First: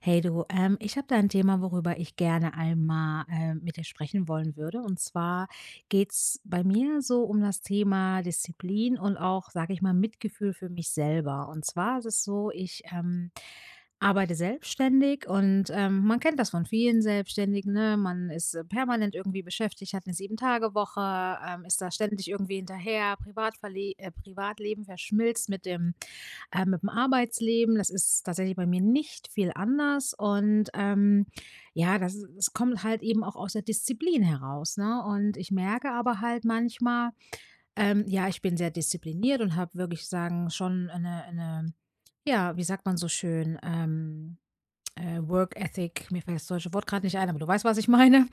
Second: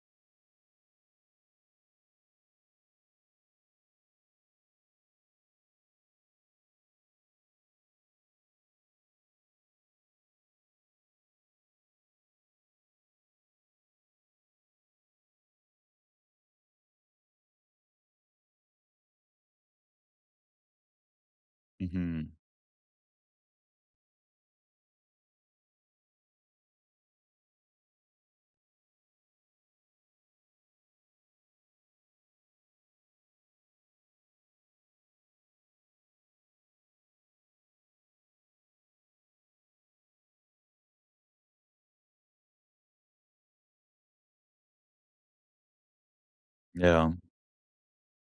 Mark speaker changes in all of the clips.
Speaker 1: Hey du, ich habe da ein Thema, worüber ich gerne einmal mit dir sprechen wollen würde. Und zwar geht's bei mir so um das Thema Disziplin und auch, sage ich mal, Mitgefühl für mich selber. Und zwar ist es so, ich arbeite selbstständig und man kennt das von vielen Selbstständigen. Ne? Man ist permanent irgendwie beschäftigt, hat eine Sieben-Tage-Woche, ist da ständig
Speaker 2: Mhm.
Speaker 1: irgendwie hinterher, Privatverle Privatleben verschmilzt mit dem Arbeitsleben. Das ist tatsächlich bei mir nicht viel anders. Ja, das kommt halt eben auch aus der Disziplin heraus. Ne? Und ich merke aber halt manchmal, ja, ich bin sehr diszipliniert und habe wirklich sagen, schon eine ja, wie sagt man so schön, Work Ethic, mir fällt das deutsche Wort gerade
Speaker 2: Ja.
Speaker 1: nicht ein, aber du weißt, was ich meine.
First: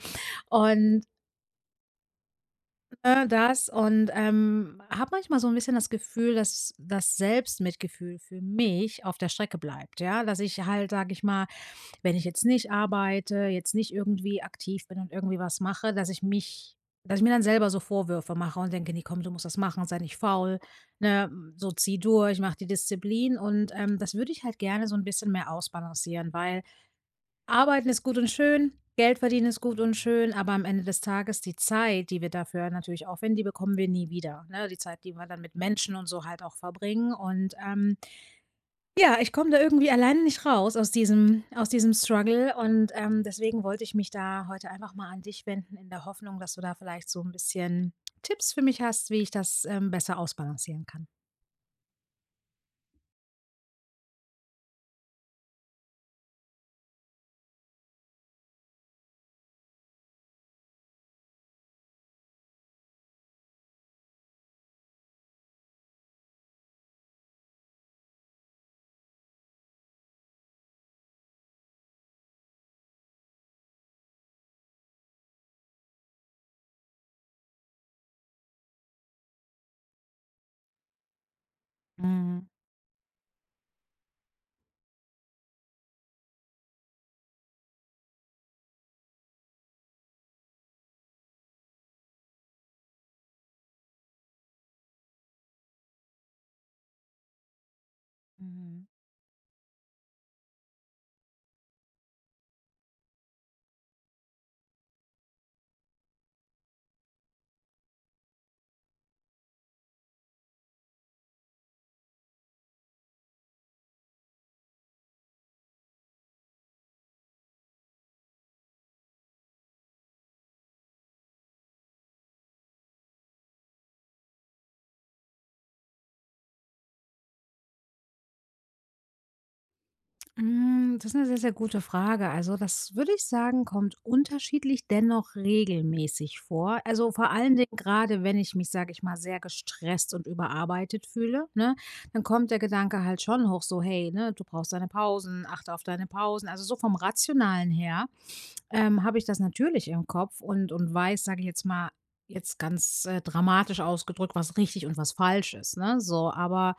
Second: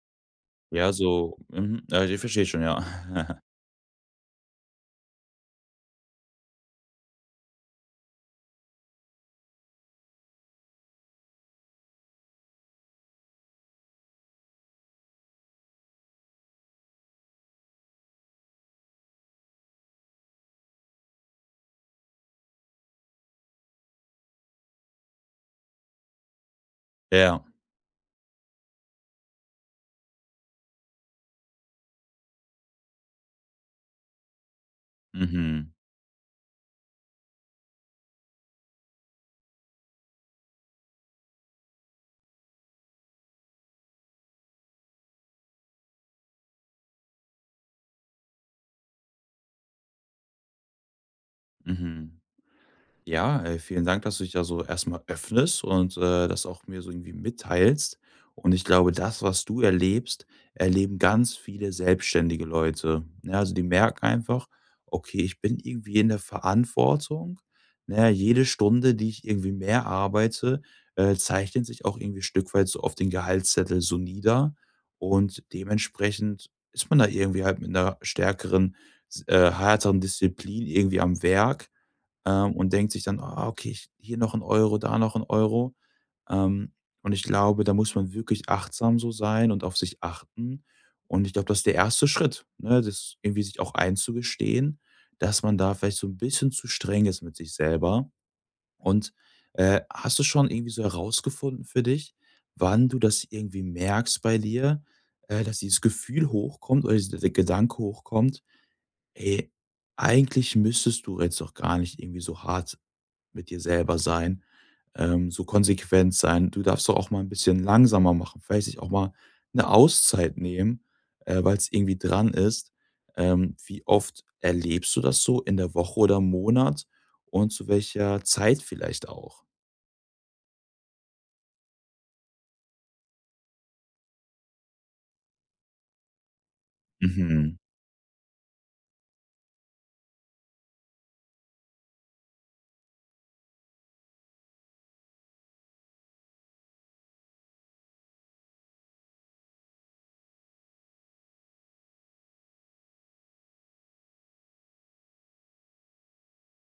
Speaker 2: Ja,
Speaker 1: Und
Speaker 2: so mhm. Ja, ich verstehe schon, ja.
Speaker 1: das und, habe manchmal so ein bisschen das Gefühl, dass das Selbstmitgefühl für mich auf der Strecke bleibt, ja? Dass ich halt, sage ich mal, wenn ich jetzt nicht arbeite, jetzt nicht irgendwie aktiv bin und irgendwie was mache, dass ich mir dann selber so Vorwürfe mache und denke: „Ne, komm, du musst das machen, sei nicht faul, ne? So, zieh durch, mach die Disziplin.“ Und, das würde ich halt gerne so ein bisschen mehr ausbalancieren, weil
Speaker 2: Ja.
Speaker 1: Arbeiten ist gut und schön, Geld verdienen ist gut und schön, aber am Ende des Tages die Zeit, die wir dafür natürlich aufwenden, die bekommen wir nie wieder, ne? Die Zeit, die wir dann mit
Speaker 2: Mhm.
Speaker 1: Menschen und so halt auch verbringen und, ja, ich komme da irgendwie alleine nicht raus aus diesem Struggle und, deswegen wollte ich mich da heute einfach mal an dich wenden in der Hoffnung, dass du da vielleicht so ein bisschen Tipps für mich hast, wie ich das, besser ausbalancieren kann.
Speaker 2: Mhm. Ja, vielen Dank, dass du dich da so erstmal öffnest und das auch mir so irgendwie mitteilst. Und ich glaube, das, was du erlebst, erleben ganz viele selbstständige Leute. Ne, also die merken einfach, okay, ich bin irgendwie in der Verantwortung. Ne, jede Stunde, die ich irgendwie mehr arbeite, zeichnet sich auch irgendwie ein Stück weit so auf den Gehaltszettel so nieder. Und dementsprechend ist man da irgendwie halt mit einer stärkeren, härteren Disziplin irgendwie am Werk.
Speaker 1: Mhm,
Speaker 2: Und denkt sich dann: „Ah, okay, ich hier noch ein Euro, da noch ein Euro.“ Ähm, und ich glaube, da muss man wirklich achtsam so sein und auf sich achten. Und ich glaube, das ist der erste Schritt, ne, das irgendwie sich auch einzugestehen, dass man da vielleicht so ein bisschen zu streng ist mit sich selber.
Speaker 1: mhm.
Speaker 2: Und, hast du schon irgendwie so herausgefunden für dich, wann du das irgendwie merkst bei dir, dass dieses Gefühl hochkommt oder dieser der Gedanke hochkommt: „Ey, eigentlich müsstest du jetzt doch gar nicht irgendwie so hart mit dir selber sein, so konsequent sein. Du darfst doch auch mal ein bisschen langsamer machen, vielleicht sich auch mal eine Auszeit nehmen, weil es irgendwie dran ist. Wie oft erlebst du das so in der Woche oder im Monat und zu welcher Zeit vielleicht auch?“
Speaker 1: Hm, das ist eine sehr, sehr gute Frage. Also, das würde ich sagen, kommt unterschiedlich, dennoch regelmäßig vor. Also, vor allen
Speaker 2: Mhm.
Speaker 1: Dingen gerade, wenn ich mich, sage ich mal, sehr gestresst und überarbeitet fühle, ne, dann kommt der Gedanke halt schon hoch, so: „Hey, ne, du brauchst deine Pausen, achte auf deine Pausen.“ Also, so vom Rationalen her, habe ich das natürlich im Kopf und weiß, sage ich jetzt mal jetzt ganz, dramatisch ausgedrückt, was richtig und was falsch ist, ne, so. Aber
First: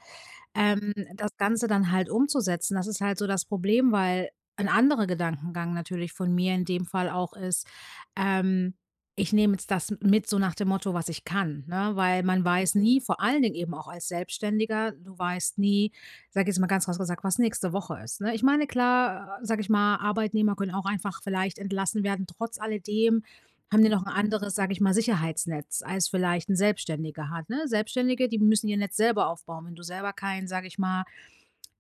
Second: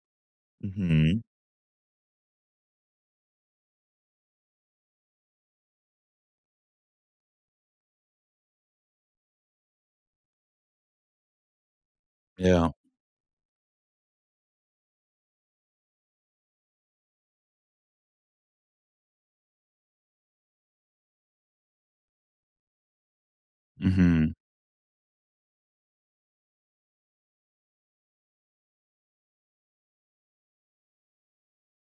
Speaker 2: Mhm.
Speaker 1: das Ganze dann halt umzusetzen. Das ist halt so das Problem, weil ein anderer Gedankengang natürlich von mir in dem Fall auch ist, ähm, ich nehme jetzt das mit so nach dem Motto, was ich kann, ne? Weil man
Speaker 2: Ja.
Speaker 1: weiß Mhm. nie, vor allen Dingen eben auch als Selbstständiger, du weißt nie, sage ich jetzt mal ganz krass gesagt, was nächste Woche ist, ne? Ich meine, klar, sage ich mal, Arbeitnehmer können auch einfach vielleicht entlassen werden, trotz alledem. Haben die noch ein
Speaker 2: Mhm.
Speaker 1: anderes, sage ich mal, Sicherheitsnetz, als vielleicht ein Selbstständiger hat, ne? Selbstständige, die müssen ihr Netz selber aufbauen. Wenn du selber kein, sage ich mal,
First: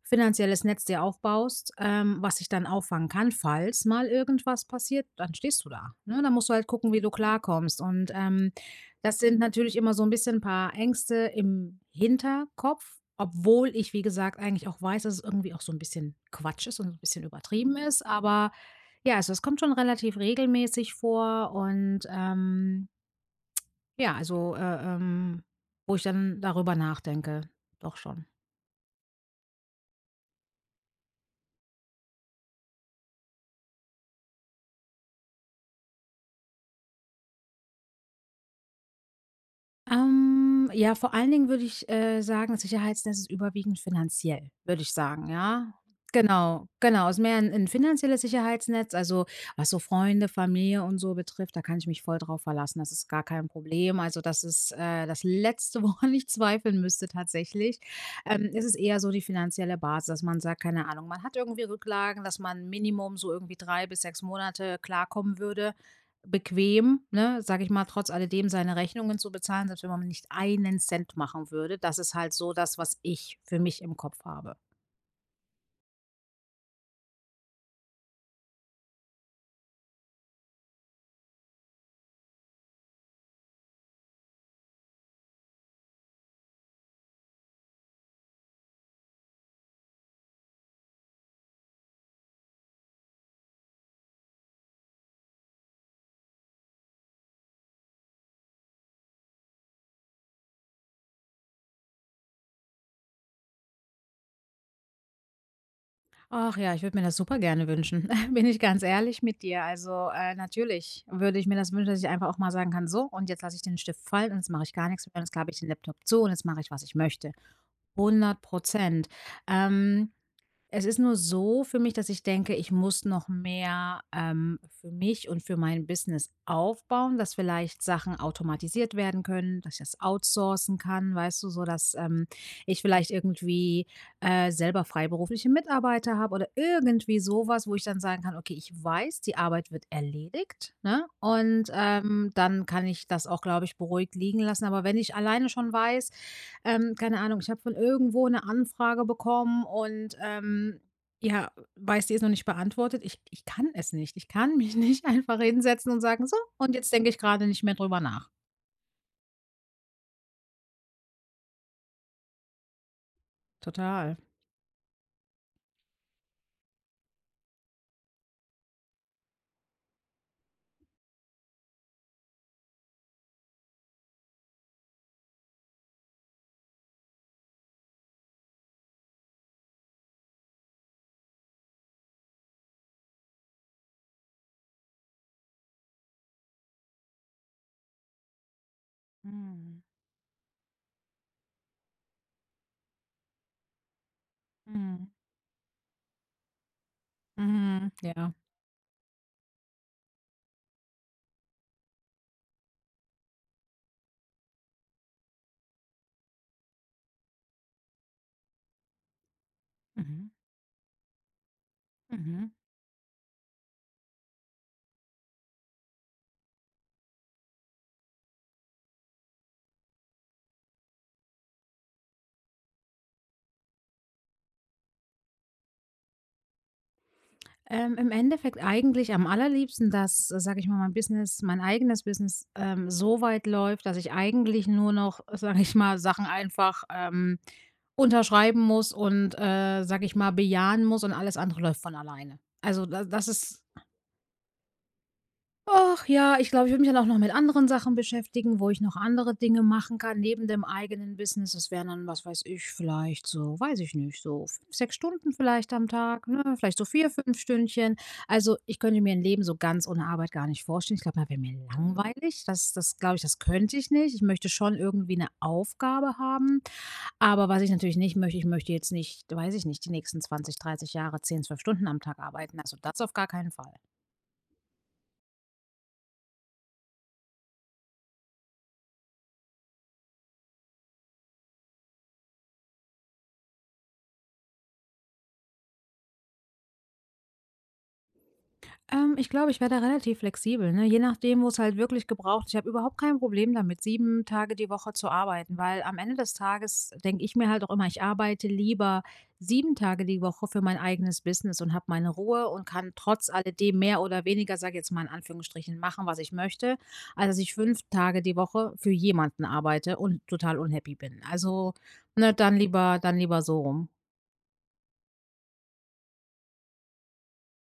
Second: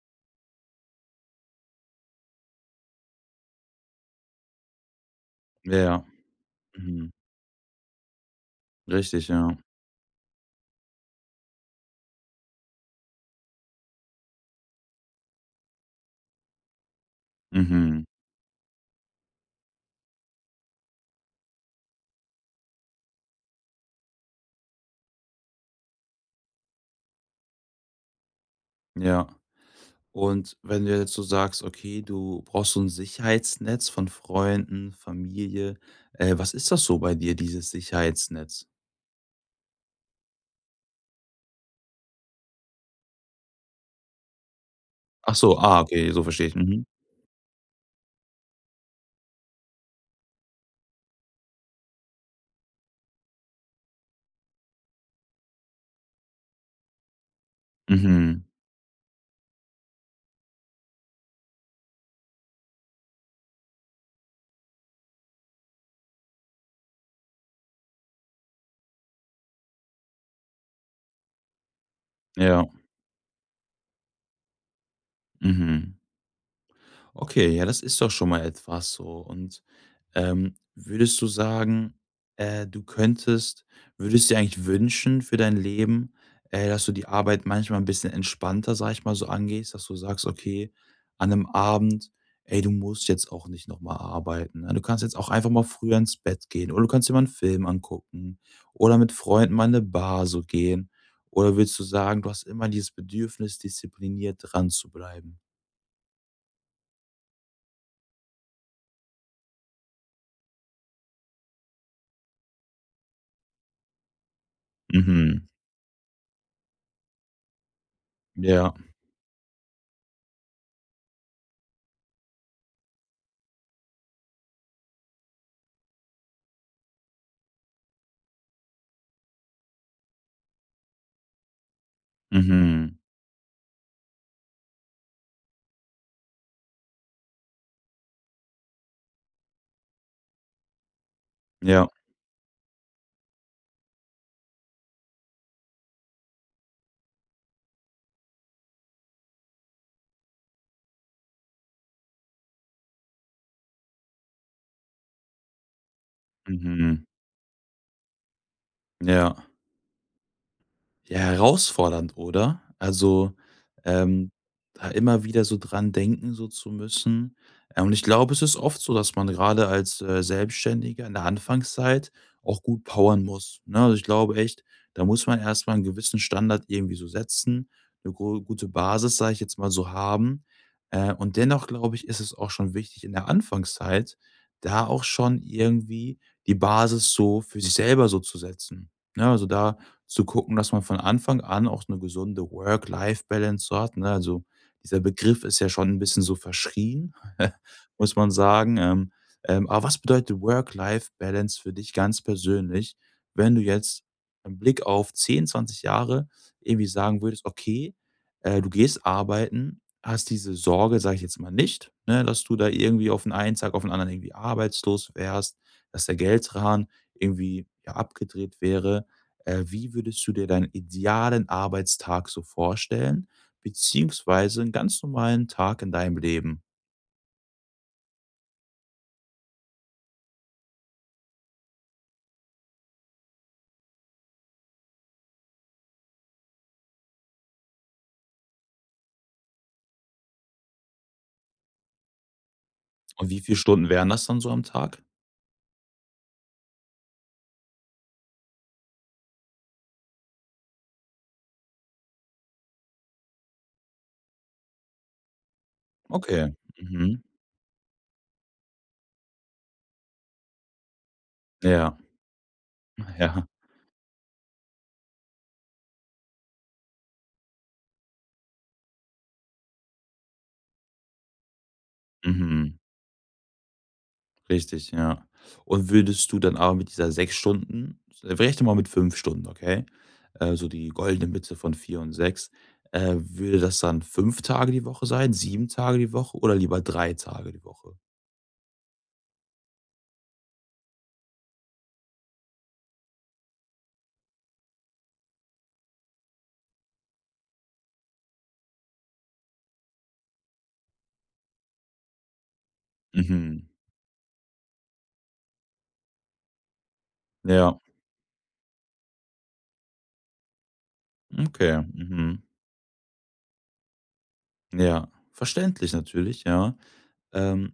Speaker 1: finanzielles Netz dir aufbaust, was dich dann auffangen kann, falls mal irgendwas passiert, dann stehst du da,
Speaker 2: Ja.
Speaker 1: ne? Dann musst du halt gucken, wie du
Speaker 2: Mhm.
Speaker 1: klarkommst. Und, das
Speaker 2: Richtig,
Speaker 1: sind
Speaker 2: ja.
Speaker 1: natürlich immer so ein bisschen ein paar Ängste im Hinterkopf, obwohl ich, wie gesagt, eigentlich auch weiß, dass es irgendwie auch so ein bisschen Quatsch ist und so ein bisschen übertrieben
Speaker 2: Mhm.
Speaker 1: ist, aber ja, also es kommt schon relativ regelmäßig vor und, ja, also, äh, ähm, wo ich dann darüber nachdenke, doch schon.
Speaker 2: Ja. Und wenn du jetzt so sagst, okay, du brauchst so ein Sicherheitsnetz von Freunden, Familie, was ist das so bei dir, dieses Sicherheitsnetz?
Speaker 1: Ja, vor allen Dingen würde ich, sagen, Sicherheitsnetz ist überwiegend finanziell, würde ich sagen,
Speaker 2: Ach so,
Speaker 1: ja.
Speaker 2: ah, okay, so verstehe ich.
Speaker 1: Genau,
Speaker 2: Mhm.
Speaker 1: genau. Ist mehr ein 'n finanzielles Sicherheitsnetz, also, was so Freunde, Familie und so betrifft, da kann ich mich voll drauf verlassen. Das ist gar kein Problem. Also, das ist, das Letzte, woran ich zweifeln müsste tatsächlich.
Speaker 2: Mhm.
Speaker 1: Es ist eher so die finanzielle Basis, dass man sagt, keine Ahnung, man hat irgendwie Rücklagen, dass man Minimum so irgendwie 3 bis 6 Monate klarkommen würde bequem, ne, sage ich mal, trotz alledem seine Rechnungen zu bezahlen, selbst wenn man nicht einen Cent machen würde. Das ist halt so
Speaker 2: Ja.
Speaker 1: das, was ich für mich im Kopf habe.
Speaker 2: Mhm. Okay, ja, das ist doch schon mal etwas so. Und würdest du sagen, du könntest würdest dir eigentlich wünschen für dein Leben, dass du die Arbeit manchmal ein bisschen entspannter, sag ich mal, so angehst, dass du sagst: „Okay, an einem Abend, ey, du musst jetzt auch nicht nochmal arbeiten, ne? Du kannst jetzt auch einfach mal früher ins Bett gehen oder du kannst dir mal 'n Film angucken oder mit Freunden mal in eine Bar so gehen.“ Oder würdest du sagen, du hast immer dieses Bedürfnis, diszipliniert dran zu bleiben?
Speaker 1: Ach ja, ich würde mir das super gerne wünschen. Bin ich ganz ehrlich mit dir. Also natürlich würde ich mir das wünschen, dass ich einfach auch mal sagen kann, so, und jetzt lasse ich den Stift fallen und jetzt mache ich gar nichts mehr und jetzt
Speaker 2: Mhm.
Speaker 1: klappe ich den Laptop zu und jetzt mache ich, was ich möchte. Hundert
Speaker 2: Ja.
Speaker 1: Prozent. Ähm, Es ist nur so für mich, dass ich denke, ich muss noch mehr für mich und für mein Business aufbauen, dass vielleicht Sachen automatisiert werden können, dass ich das outsourcen kann, weißt du, so dass ich
Speaker 2: Mhm.
Speaker 1: vielleicht irgendwie selber freiberufliche Mitarbeiter habe oder irgendwie sowas, wo ich dann sagen kann, okay, ich weiß, die Arbeit wird erledigt, ne? Und
Speaker 2: Ja.
Speaker 1: dann kann ich das auch, glaube ich, beruhigt liegen lassen. Aber wenn ich alleine schon weiß, keine Ahnung, ich habe von irgendwo eine Anfrage bekommen und, ja, weiß, die ist noch nicht beantwortet. Ich kann es nicht. Ich kann mich nicht einfach hinsetzen und sagen: „So, und jetzt
Speaker 2: Mhm.
Speaker 1: denke ich gerade nicht mehr drüber nach.“
Speaker 2: Ja. Ja, herausfordernd, oder? Also,
Speaker 1: Total.
Speaker 2: ähm, da immer wieder so dran denken so zu müssen. Und ich glaube, es ist oft so, dass man gerade als, Selbstständiger in der Anfangszeit auch gut powern muss, ne? Also, ich glaube echt, da muss man erstmal einen gewissen Standard irgendwie so setzen, eine go gute Basis, sage ich jetzt mal so, haben. Und dennoch glaube ich, ist es auch schon wichtig in der Anfangszeit, da auch schon irgendwie die Basis so für sich selber so zu setzen, ne? Also, da
Speaker 1: Mhm.
Speaker 2: zu gucken, dass man von Anfang an auch eine gesunde Work-Life-Balance so hat, ne? Also, dieser
Speaker 1: Mhm.
Speaker 2: Begriff ist ja schon ein bisschen so verschrien,
Speaker 1: Mhm.
Speaker 2: muss man
Speaker 1: Ja.
Speaker 2: sagen. Aber was bedeutet Work-Life-Balance für dich ganz persönlich, wenn du jetzt im Blick auf 10, 20 Jahre irgendwie sagen würdest: „Okay, du gehst arbeiten,
Speaker 1: Mhm.
Speaker 2: hast diese Sorge“, sage ich jetzt mal nicht, ne, dass
Speaker 1: Mhm.
Speaker 2: du da irgendwie auf den einen Tag auf den anderen irgendwie arbeitslos wärst, dass der Geldrahmen irgendwie, ja, abgedreht wäre. Wie würdest du dir deinen idealen Arbeitstag so vorstellen, beziehungsweise einen ganz normalen Tag in deinem Leben?
Speaker 1: Im Endeffekt eigentlich am allerliebsten, dass, sage ich mal, mein eigenes Business, so weit läuft, dass ich eigentlich nur noch, sage ich mal, Sachen einfach, unterschreiben muss und, sage ich mal, bejahen muss und alles andere läuft von alleine. Also da das
Speaker 2: Und wie viele
Speaker 1: ist.
Speaker 2: Stunden wären das dann so am Tag?
Speaker 1: Ach ja, ich glaube, ich würde mich dann auch noch mit anderen Sachen beschäftigen, wo ich noch andere Dinge machen kann neben dem eigenen Business. Das wären dann, was weiß ich, vielleicht so, weiß ich nicht, so 5, 6 Stunden vielleicht am Tag, ne?
Speaker 2: Okay.
Speaker 1: Vielleicht so 4,
Speaker 2: Mhm.
Speaker 1: 5 Stündchen. Also, ich könnte mir ein Leben so ganz ohne Arbeit gar nicht vorstellen. Ich glaube, da wäre mir
Speaker 2: Ja.
Speaker 1: langweilig. Das glaube ich, das
Speaker 2: Ja.
Speaker 1: könnte ich nicht. Ich möchte schon irgendwie eine Aufgabe haben, aber was ich natürlich nicht möchte, ich möchte jetzt nicht, weiß ich nicht, die nächsten 20, 30 Jahre 10, 12 Stunden am Tag arbeiten. Also,
Speaker 2: Mhm.
Speaker 1: das auf gar keinen Fall.
Speaker 2: Richtig, ja. Und würdest du dann aber mit dieser 6 Stunden vielleicht mal mit 5 Stunden, okay? So die goldene Mitte von 4 und sechs. Würde das dann 5 Tage die Woche sein, 7 Tage die Woche oder lieber 3 Tage die Woche?
Speaker 1: Ich glaube, ich wäre da relativ flexibel, ne? Je nachdem, wo es halt wirklich gebraucht ist. Ich habe überhaupt kein Problem damit, 7 Tage die Woche zu arbeiten, weil am Ende des Tages denke ich mir halt auch immer, ich arbeite lieber 7 Tage die Woche für mein eigenes Business und habe meine Ruhe und kann trotz
Speaker 2: Mhm.
Speaker 1: alledem mehr oder weniger, sage jetzt mal in Anführungsstrichen, machen, was ich möchte, als dass ich
Speaker 2: Ja.
Speaker 1: 5 Tage die Woche für jemanden arbeite und total unhappy bin. Also,
Speaker 2: Okay.
Speaker 1: ne,
Speaker 2: Mhm.
Speaker 1: dann lieber so rum.
Speaker 2: Ja, verständlich natürlich, ja. Ähm,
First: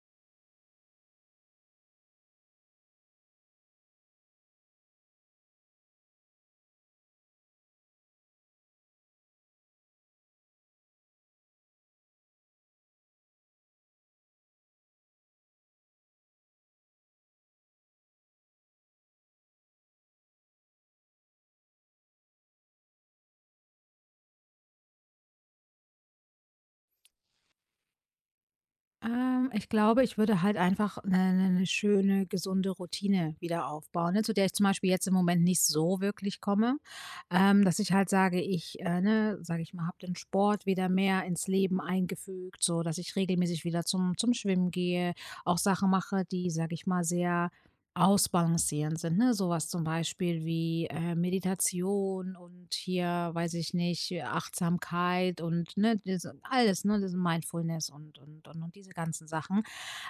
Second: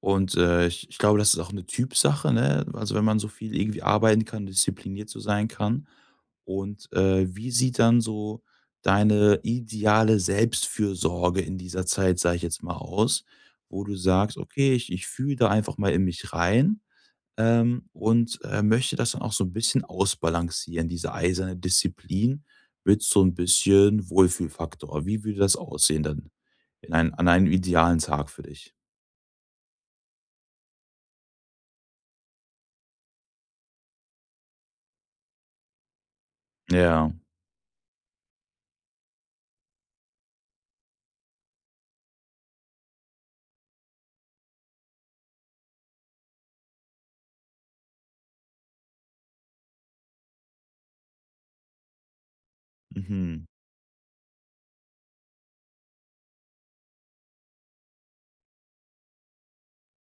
Speaker 2: und, ich glaube, das ist auch eine Typsache, ne? Also, wenn man so viel irgendwie arbeiten kann, diszipliniert so sein kann. Und, wie sieht dann so deine ideale Selbstfürsorge in dieser Zeit, sage ich jetzt mal, aus, wo du sagst: „Okay, ich fühle da einfach mal in mich rein, und, möchte das dann auch so ein bisschen ausbalancieren, diese eiserne Disziplin mit so ein bisschen Wohlfühlfaktor.“ Wie würde das aussehen dann? In ein an einen idealen Tag für dich.
Speaker 1: Ich glaube, ich würde halt einfach eine ne, ne schöne, gesunde Routine wieder aufbauen, ne, zu der ich zum Beispiel jetzt im Moment nicht so wirklich komme.
Speaker 2: Ja.
Speaker 1: Dass ich halt sage, ich, ne, sage ich mal, habe den Sport wieder mehr ins Leben eingefügt, so dass ich regelmäßig wieder zum Schwimmen gehe, auch Sachen mache, die, sage ich mal, sehr ausbalancieren sind, ne? Sowas zum Beispiel wie, Meditation und hier,
Speaker 2: Mhm.
Speaker 1: weiß ich nicht, Achtsamkeit und, ne, diese alles, ne, diese Mindfulness und diese ganzen Sachen.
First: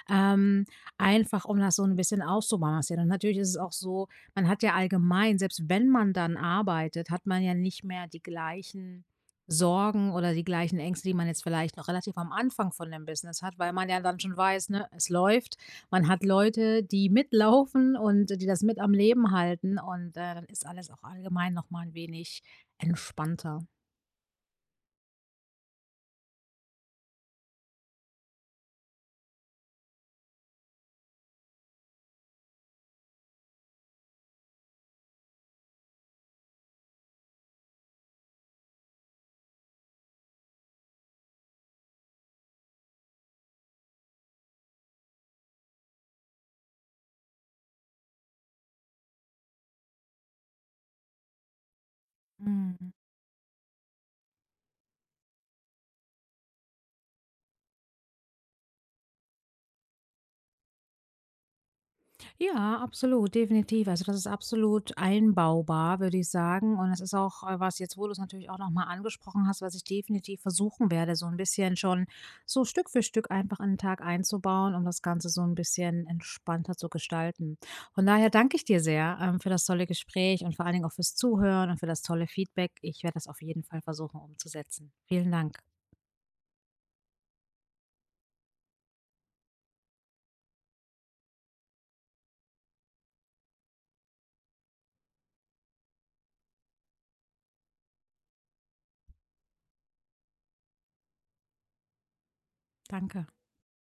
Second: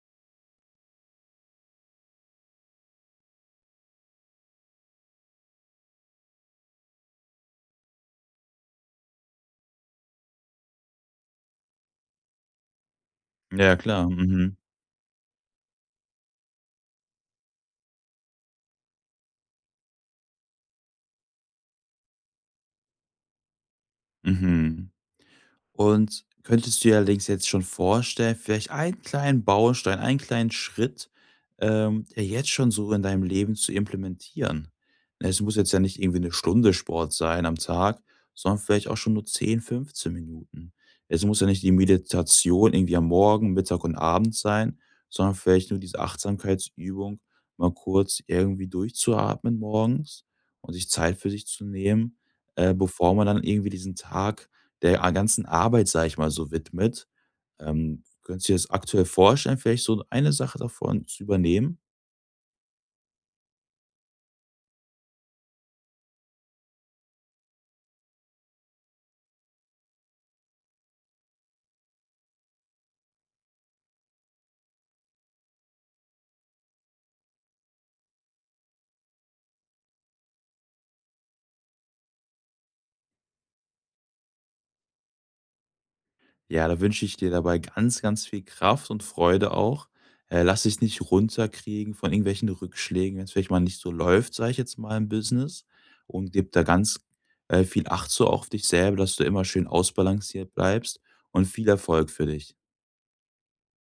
Speaker 1: Ähm, Einfach um das so ein bisschen auszubalancieren. Und natürlich ist es auch so, man hat ja allgemein selbst wenn man dann arbeitet, hat man ja nicht mehr die gleichen Sorgen oder die gleichen Ängste, die man jetzt vielleicht noch relativ am Anfang von dem Business hat, weil
Speaker 2: Ja,
Speaker 1: man ja
Speaker 2: klar.
Speaker 1: dann schon
Speaker 2: Mhm.
Speaker 1: weiß, ne, es läuft. Man hat Leute, die mitlaufen und die das mit am Leben halten und, dann ist alles auch allgemein noch mal 'n wenig entspannter.
Speaker 2: Mhm. Und könntest du dir allerdings jetzt schon vorstellen, vielleicht einen kleinen Baustein, einen kleinen Schritt, der jetzt schon so in deinem Leben zu implementieren? Ne, es muss jetzt ja nicht irgendwie eine Stunde Sport sein am Tag, sondern vielleicht auch schon nur 10, 15 Minuten. Es muss ja nicht die Meditation irgendwie am Morgen, Mittag und Abend sein, sondern vielleicht nur diese Achtsamkeitsübung, mal kurz irgendwie durchzuatmen morgens und sich Zeit für sich zu nehmen,
Speaker 1: Mhm.
Speaker 2: bevor man dann irgendwie diesen Tag der a ganzen Arbeit, sage ich mal, so widmet. Könntest du dir das aktuell vorstellen, vielleicht so eine Sache davon zu übernehmen?
Speaker 1: Ja, absolut, definitiv. Also das ist absolut einbaubar, würde ich sagen. Und es ist auch, was jetzt, wo du es natürlich auch nochmal angesprochen hast, was ich definitiv versuchen werde, so ein bisschen schon so Stück für Stück einfach in den Tag einzubauen, um das Ganze so ein bisschen entspannter zu gestalten. Von daher danke ich dir sehr, für das tolle Gespräch und vor allen Dingen auch fürs Zuhören und für das tolle Feedback. Ich werde das auf jeden Fall versuchen umzusetzen. Vielen Dank.
Speaker 2: Ja, da wünsche ich dir dabei ganz, ganz viel Kraft und Freude auch. Lass dich nicht runterkriegen von irgendwelchen Rückschlägen, wenn es vielleicht mal nicht so läuft, sage ich jetzt mal im Business. Und gib da ganz viel Acht so auch auf dich selber, dass du immer schön ausbalanciert bleibst. Und viel Erfolg für dich.
Speaker 1: Danke.